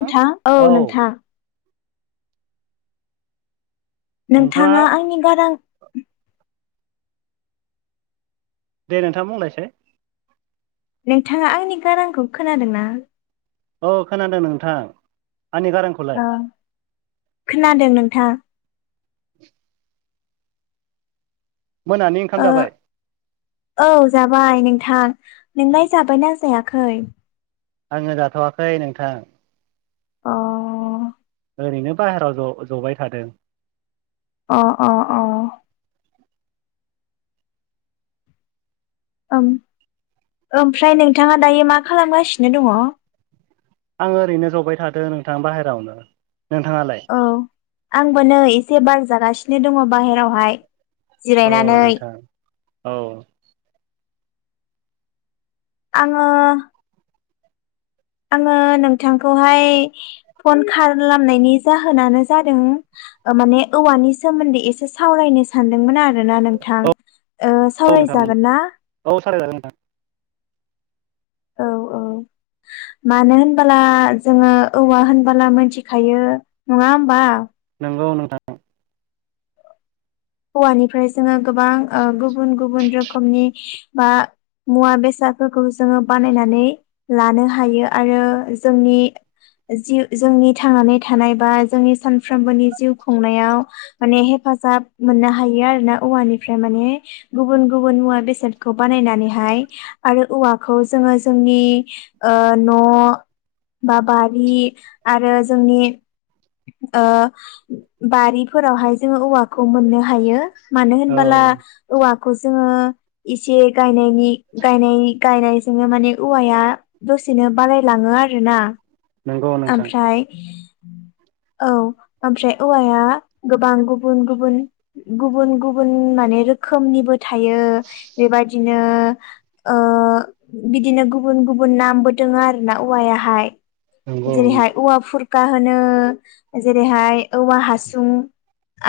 औ नोंथा औ नोंथां नोंथाङा आंनि गारां दे नोंथां बुंलायसाय नोंथाङा आंनि गारांखौ खोनादों ना औ खोनादों नोंथां आंनि गारांखौलाय औ खोनादों नोंथां [inaudible] मोनानि ओंखाम ओ जाबाय औ जाबाय नोंथां नोंलाय जाबायना जाया खै आङो जाथ'वाखै नोंथां। अ ओरैनो बाहेराव ज-जबाय थादों। अ अ अ ओम ओमफ्राय नोंथाङा दायो मा खालामगासिनो दङ'? आं ओरैनो जबाय थादों नोंथां बाहेरावनो। नोंथाङालाय औ आंबो नै एसे बार जागासिनो दङ बाहेरावहाय। औ जिरायनानै नोंथां औ। आङो आङो नोंथांखौहाय फन खालामनायनि जाहोनानो जादों ओ माने औवानि सोमोन्दै एसे सावरायनो सानदोंमोन आरो आरोना नोंथां औ ओ औ सावराय नोंथां जागोन ना औ सावरायजागोन नोंथां औ औ मानो होनबोला जोङो औवा होनबोला मोनथिखायो नङा होमबा नोंगौ नोंथां औवानिफ्राय जोङो गोबां ओ गुबुन गुबुन रोखोमनि बा मुवा बेसादफोरखौ जोङो बानायनानै लानो हायो आरो जोंनि जि जोंनि थांनानै थानाय बा जोंनि सानफ्रोमबोनि जिउ खुंनायाव माने हेफा हेफाजाब मोननो हायो आरो ना औवानिफ्राय माने गुबुन गुबुन मुवा बेसादखौ बानायनानैहाय आरो औवाखौ जोङो जोंनि ओ न' बा बारि आरो जोंनि ओ बारिफोरावहाय जोङो औवाखौ खौ मोननो हायो मानो होनबोला औ औवाखौ जोङो इसे गा नायनायनि गायनायनि गायनायजों जोंनो माने औवाया दसेनो बारायलाङो आरोना नंगौ नोंथां ओमफ्राय औ ओमफ्राय औवाया गोबां गुबुन गुबुन गुबुन गुबुन माने रोखोमनिबो थायो बेबायदि नो ओ बिदिनो गुबुन गुबुन नामबो दङ आरो ना औवायाहाय नंगौ नंगौ जेरैहाय औवा फुरखा होनो जेरैहाय औवा हासुं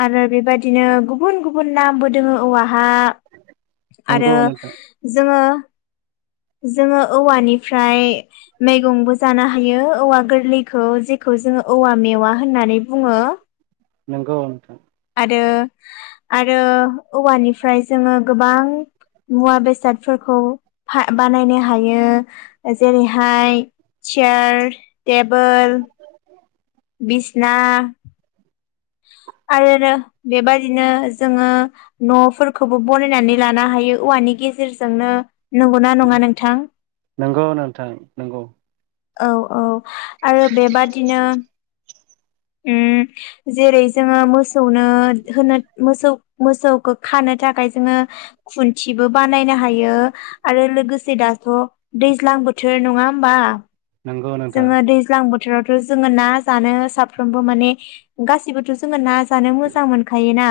आरो बेबायदिनो गुबुन गुबुन नामबो दोङो औवा हा आरो नंगौ नोंथां जोङो जोङो औवानिफ्राय मैगंबो जानो हायो औवा गोरलैखौ जेखौ जोङो औवा मेवा होननानै बुङो नोंगौ [inaudible] आरो औवानिफ्राय जोङो गोबां मुवा बेसादफोरखौ फा बानायनो हायो जेरैहाय चेयार टेबोल बिसना आरोनो बेबायदिनो जोङो न'फोरखौबो बनायनानै लानो हा हायो औवानि गेजेरजोंनो नंगौना नङा नोंथां नंगौ नोंथां नंगौ औ औ आरो बेबादिनो ओम जेरै जोङो मोसौनो होनो मोसौ मोसौखौ खानो थाखाय जोङो खुन्थिबो बानायनो हायो आरो लोगोसे दाथ' दैज्लां ज्लां बोथोर नङा होमबा नंगौ नोंथां जोङो दैज्लां बोथ थोरावथ जों ना जानो साफ्रोमबो माने गासैबोर जों ना जानो जानो मोजां मोनखायो ना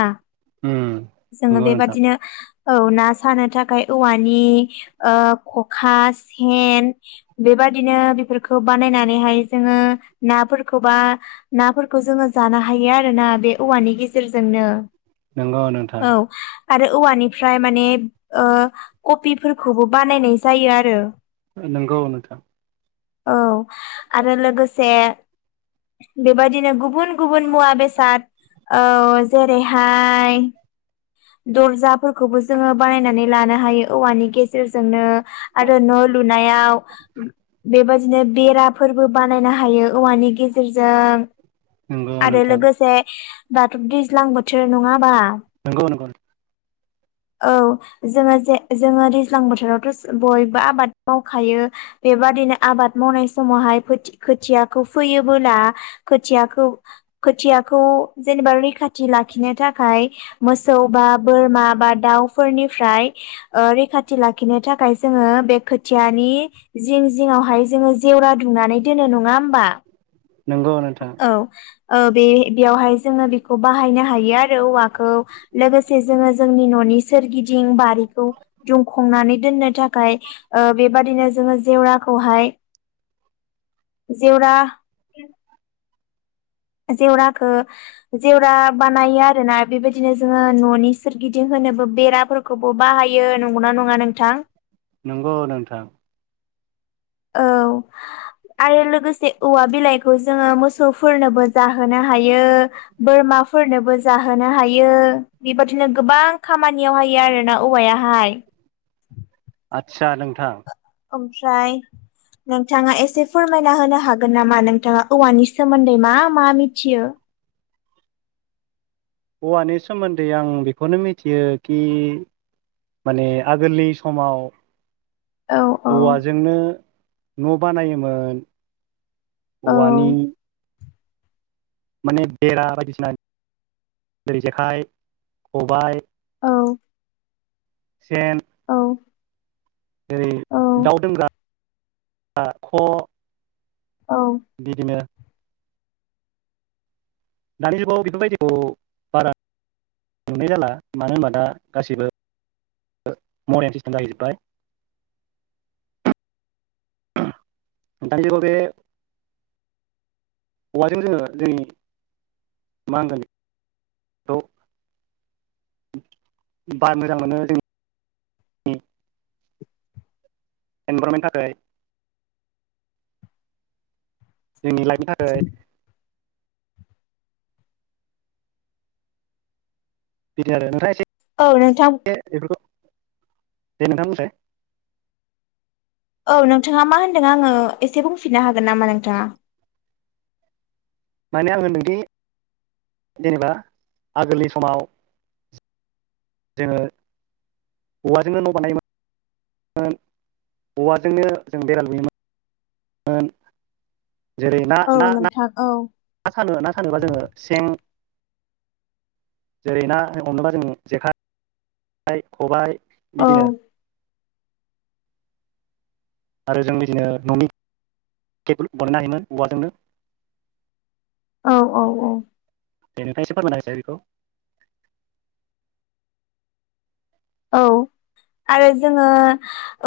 उम जोङो नंगौ नोंथां बेबादिनो औ ना सानो थाखाय औवानि ओ खखा सेन बेबा बादिनो बेफोर खौ बानायनानैहाय जोङो नाफोरखौ बा नाफोरखौ जोङो जानो हायो आरोना बे औवानि गेजेरजोंनो नंगौ नोंथां औ आरो औवानिफ्राय माने ओ कबिफोरखौबो बानायनाय जायो आरो नोंगौ नोंथां औ आरो लोगोसे बेबायदिनो गुबुन गुबुन मुवा बेसाद औ जेरैहाय दरजाफोरखौबो जोङो बानायनानै लानो हायो औवानि गेजेरजोंनो आरो न' लुनायाव बेबायदि बिदिनो बेराफोरबो बानायनो हायो औवानि गेजेरजों नंगौ आरो नोंथां लोगोसे दाथ' दैज्लां बोथोर नङाबा नंगौ नंगौ [unintelligible] औ जोङो जे जोङो दैज्लां बोथोरावथ' बयबो आबाद मावखायो बेबा दिनो आबाद मावनाय समावहाय खोथियाखौ फैयोला खोथियाखौ खोथियाखौ जेनेबा रैखाथि लाखिनो थाखाय मोसौ बा बोरमा बा दाउफोरनिफ्राय ओ रैखाथि लाखिनो थाखाय जोङो बे खोथियानि जिं जिङआवहाय जोङो जेवरा दुंनानै दोनो नङा होमबा नंगौ नोंथां औ ओ बे बेयावहाय जोङो बेखौ बाहायनो हायो आरो औवाखौ लोगोसे जोङो जोंनि न नि सोरगिदिं बारिखौ दुंखंनानै दोननो थाखाय ओ बेबादिनो जो जेवरा राखौहाय जेवरा जेवराखौ जेवरा बानायो आरोना बेबायदिनो जोङो न'नि सोरगिदिं हो होननोबो बेराफोरखौबो बाहायो नंगौना नङा नोंथां नंगौ नोंथां औ आरो लोगोसे औवा बिलाइखौ जोङो मोसौफोरनोबो जाहोनो हायो बोरमा माफोरनोबो जाहोनो हायो बेबादिनो गोबां खामानियाव हायो आरोना औवायाहाय आदसा नोंथां ओमफ्राय नोंथाङा एसे फोरमायना होनो हागोन नामा नोंथाङा औवानि सोमोन्दै मा मा मिथियो हौवानि सोमोन्दै आं बेखौनो मिथियो कि माने आगोलनि समाव औ औ औवाजोंनो न' बानायोमोन औ औवानि माने बेरा बायदिसिना जेरै जेखाइ खबायाइ औ सेन औ जेरै दाउ औ दोंग्रा ख औ बिदि नो दानि जुगाव बेफोरबायदिखौ बारा मोननाय जाला मानो होनबा दा गाससिबो मरानोस जाहैजोब्बाय [unintelligible] दानि जुगाव बे औवाजों जोङो जोंनि मा होनगोन बेखौ बार मोजां मोनो जोंनि एनभारनमेन्टनि थाखाय जोंनि लाइफनि थाखाय बिदि आरो नोंथाङा एसे औ नोंथां जे नोंथां मोनो औ नोंथाङा मा होनदों आङो एसे बुंफिननो हागोन नामा नोंथाङा माने आङो नोंदि जेनेबा आगोलनि समाव जोङो औवाजोंनो न' बानायोमोन औवाजोंनो जों बेरालुयोमोन [unintelligible] औ नोंथां औ ना सानो ना सानोबा जोङो सें जेरै ना हमोबा जों जेखाइ खबाय औ बिदिया [unintelligible] आरो जों बिदिनो न'नि टेबोल बानायनो हायोमोन औवाजोंनो [unintelligible] औ औ औ बेनिफ्रायससे फोरमायनो हसै बेखौ [unintelligible] औ आरो जोङो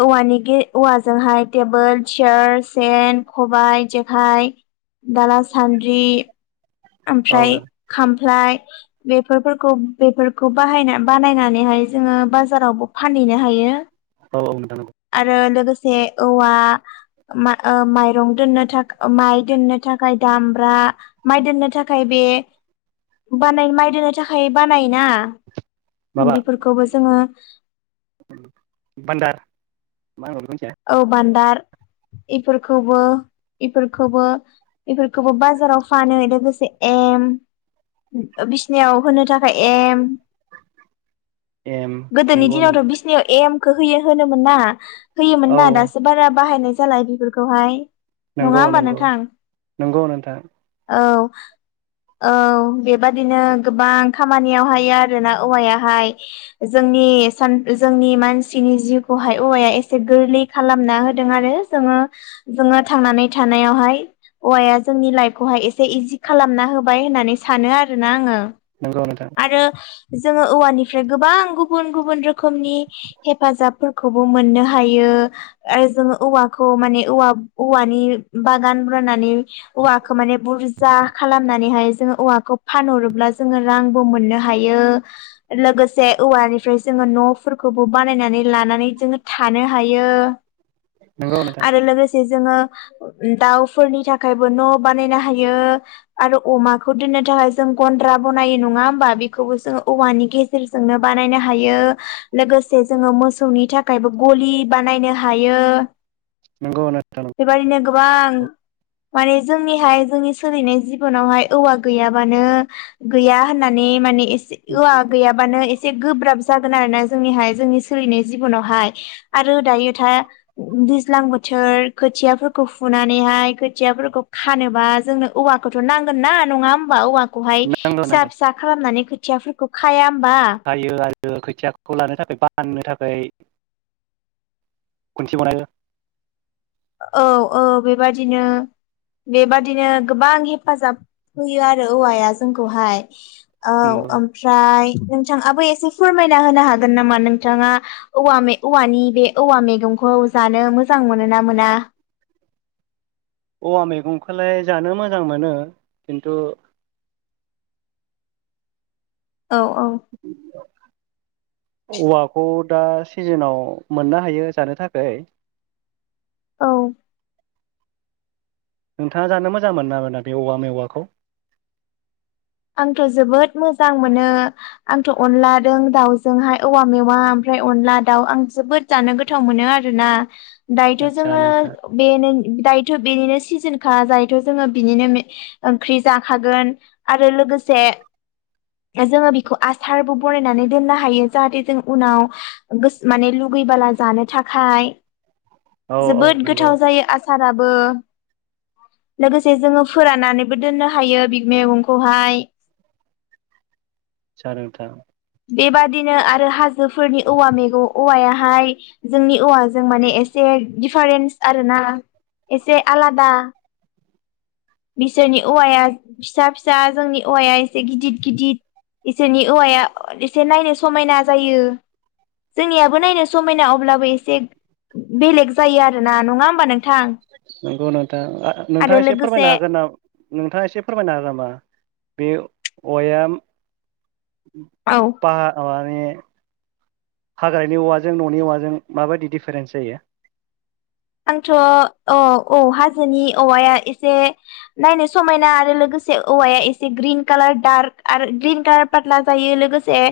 औवानि गे औवाजोंहाय टेबोल चियार सेेन खबाय जेखाय दाला सान्द्रि औ ओफ्राय औ खाम फ्लाय बेफोर फोरखौ बेफोरखौ बाहायना बानायनानैहाय जोङो बाजारावबो फानै हैनो हायो औ नोंथां नोंगौ जे औवा मा ओ माइरं दोननो थाख अ माइ दोननो थाखाय दामब्रा माइ दोननो थाखाय बे बानाय माइ दोननो थाखाय बानायो ना माबा बेफोरखौबो जोङो बान्दार मा होनो बेखौ मिथिया औ बान्दार इफोरखौबो इफोरखौबो इफोरखौबो बाजाराव फानो लोगोसे एम उम ओ बिसनायाव होनो थाखाय एम एम गोदोनि नंगौ नंगौ दिनावथ' बिसिनियाव एमखो होयो होनोमोन ना होयोमोन औ ना दासो बारा बाहायनाय जाला बेफोरखौहाय नङा नंगौ होमबा नंगौ नोंथां नंगौ नोंथां औ औ बेबादिनो गोबां खामानियाव हायो आरो ना औवायाहाय जोंनि नि सान जोंनि मानसिनि जिउखौहाय औवाया एस से गोरलै खालामना होदों आरो जोङो जोङो थांनानै थानायावहाय औवाया जो जोंनि लाइफखौहाय एसे इजि खालामना होबाय होननानै सानो आरोना आङो नोंगौ नोंथां आरो जोङो औवानिफ्राय गोबां गुबुन गुबुन रोखोमनि हेफाजाबफोरखौबो मोननो हा हायो आरो जोंङो औवाखौ माने औवा औवानि बागान राननानै औवाखो माने बुरजा खालामनानैहाय जोङो औवाखौ फानहरोब्ला जोङो रांबो मोननो हायो ओ लोगोसे औवानिफ्राय जोङो न'फोरखौबो बानायनानै लानानै जोंङो थानो हायो नंगौ नोंथां आरो लोगोसे जोङो हा अ उम दाउफोरनि थाखायबो न' बानायनो हायो आरो अमाखौ दोननो थाखाय जों गन्द्रा बनायो नङा ओमबा बेखौबो जोंङो औवानि गेजेरजोंनो बानायनो हायो लोगोस जे जोङो मोसौनि थाखायबो गलि बानायनो हायो नंगौ नोंथां बेबादिनो गोबां नंगौ माने जोंनिहाय जोंनि सोलिनाय जिबनावहाय औवा गैयाबानो गैया होननानै मानि एसे होवा गैयाबानो एसे गोब्राब जागोन आरो ना जोंनिहाय जोंनि सोलिनाय जिबनाव हाय आरो दायो दैज्लां बोथोर खोथियाफोरखौ फुनानैहाय खोथियाफोरखौ खानोबा जोंनो औवाखौथ नांगोन ना नङा हबा औवा हाय नांगौ फिसा नांगोन फिसा खालामनानै खोथियाफोरखौ खाया होमबा खायो खोथियाखौ लानो थाखाय बाननो थाखाय खनसे बानायो औ औ बेबादिनो बेबादिनो गोबां हेफाजाब होयो आरो औवाया जोंखौहाय औ नंगौ ओमफ्राय नोंथाङाबो एसे फोरमायना होनो हागोन नामा नोंथाङा औव औवानि बे औवा मैगंखौ औ जानो मोजां मोन ना मोना औवा मैगंखौलाय जानो मोजां मोनो खिन्थु औ औ बि औवाखौ दा सिजोनाव मोननो हायो जानो थाखाय। औ नोंथाङा जानो मोजां मोनो ना मोना बे औवा मेवाखौ? आंथ' जोबोद मोजां मोनो। आंथ' अनलाजों दाउजोंहाय औवा मेवा ओमफ्राय अनला दाउ आं जोबोद जानो गोथाव मोनो आरो। ना दायोथ' आदसा जोङो नोंथां [unintelligible] दायोथ बेनिनो सिजोनखा जायथ' जोङो बेनिनो ओंख्रि जाखागोन। आरो लोगोसे [unintelligible] जोङो बेखौ आसारबो बरायनानै दोननो हायो जाहाथे जों उनाव [unintelligible] माने लुगै बाला जानो थाखाय औ औ जोबोद नंगौ गोथाव जायो [unintelligible] साराबो लोगोसे जोङो फोरनानैबो दोननो हायो बे [unintelligible] खौहाय [inaudible] [unintelligible] नोंथां बेबादिनो आरो हाजोफोरनि औवा मैगं औवायाहाय जोंनि औवाजों माने एसे डिफारेन्स आरोना एसे आलादा। बिसोरनि औवाया फिसा फिसा जोंनि औवाया एसे गिदद गिदिद। इसोरनि औवाया एसे नायनो समायना जायो। जोंनियाबो नायनो समायना अब्लाबो एसे बेलेग जायो आरोना नङा होम नोंथां नोंगौ नोंथां ओ आरो नोंथाङा एसे लोगोसे फोरमायनो हागोन ना नोंथाङा एसे फोरमायनो हागोन नामा? बे औवाया [unintelligible] माने हाग्रानि औवाजों न'नि औवाजों माबायदि दिडफारेन्स जायो? आंथ' औ औ हाजोनि औवाया एसे नायनो समायना आरो लोगो से औवाया एसे ग्रिन कालार दार्क आरो ग्रिन कालार पात्ला जायो लोगोसे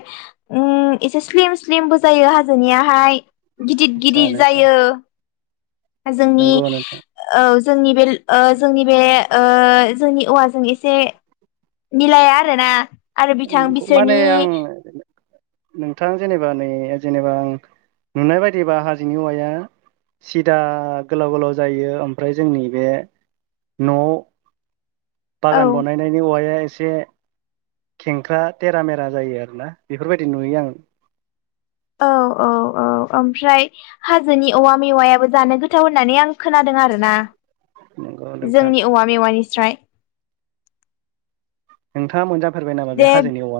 उम एसे स्लिम स्लिमबो जायो हाजोनियाहाय गिदिद आदसा गिदिद नोंथां जायो। जोंनि नंगौ नोंथां ओ जोंनि बे ओ जोंनि बे ओ जोंनि औवाजों एसे मिलाया आरो ना आरो बिथां नंगौ माने बिसोरनि आं नोंथां जेनेबा नै जेनेबा आं नुनाय बायदिबा हाजोनि औवाया सिदा गोलाव गोलाव जायो ओमफ्राय जोंनि बे न' औ बागान बनायनायनि औवाया एसे खेंख्रा थेरा मेरा जायो आरोना बेफोरबायदि नुयो आं। औ औ औ ओमफ्राय हाजोनि औवा मेवायाबो जानो गोथाव होननानै आं खोनादों। आरोना नंगौ नोंथां जोंनि औवा मेवायनिस्राय। नोंथाङा मोनजाफेरबाय नामा बे हाजोनि औवा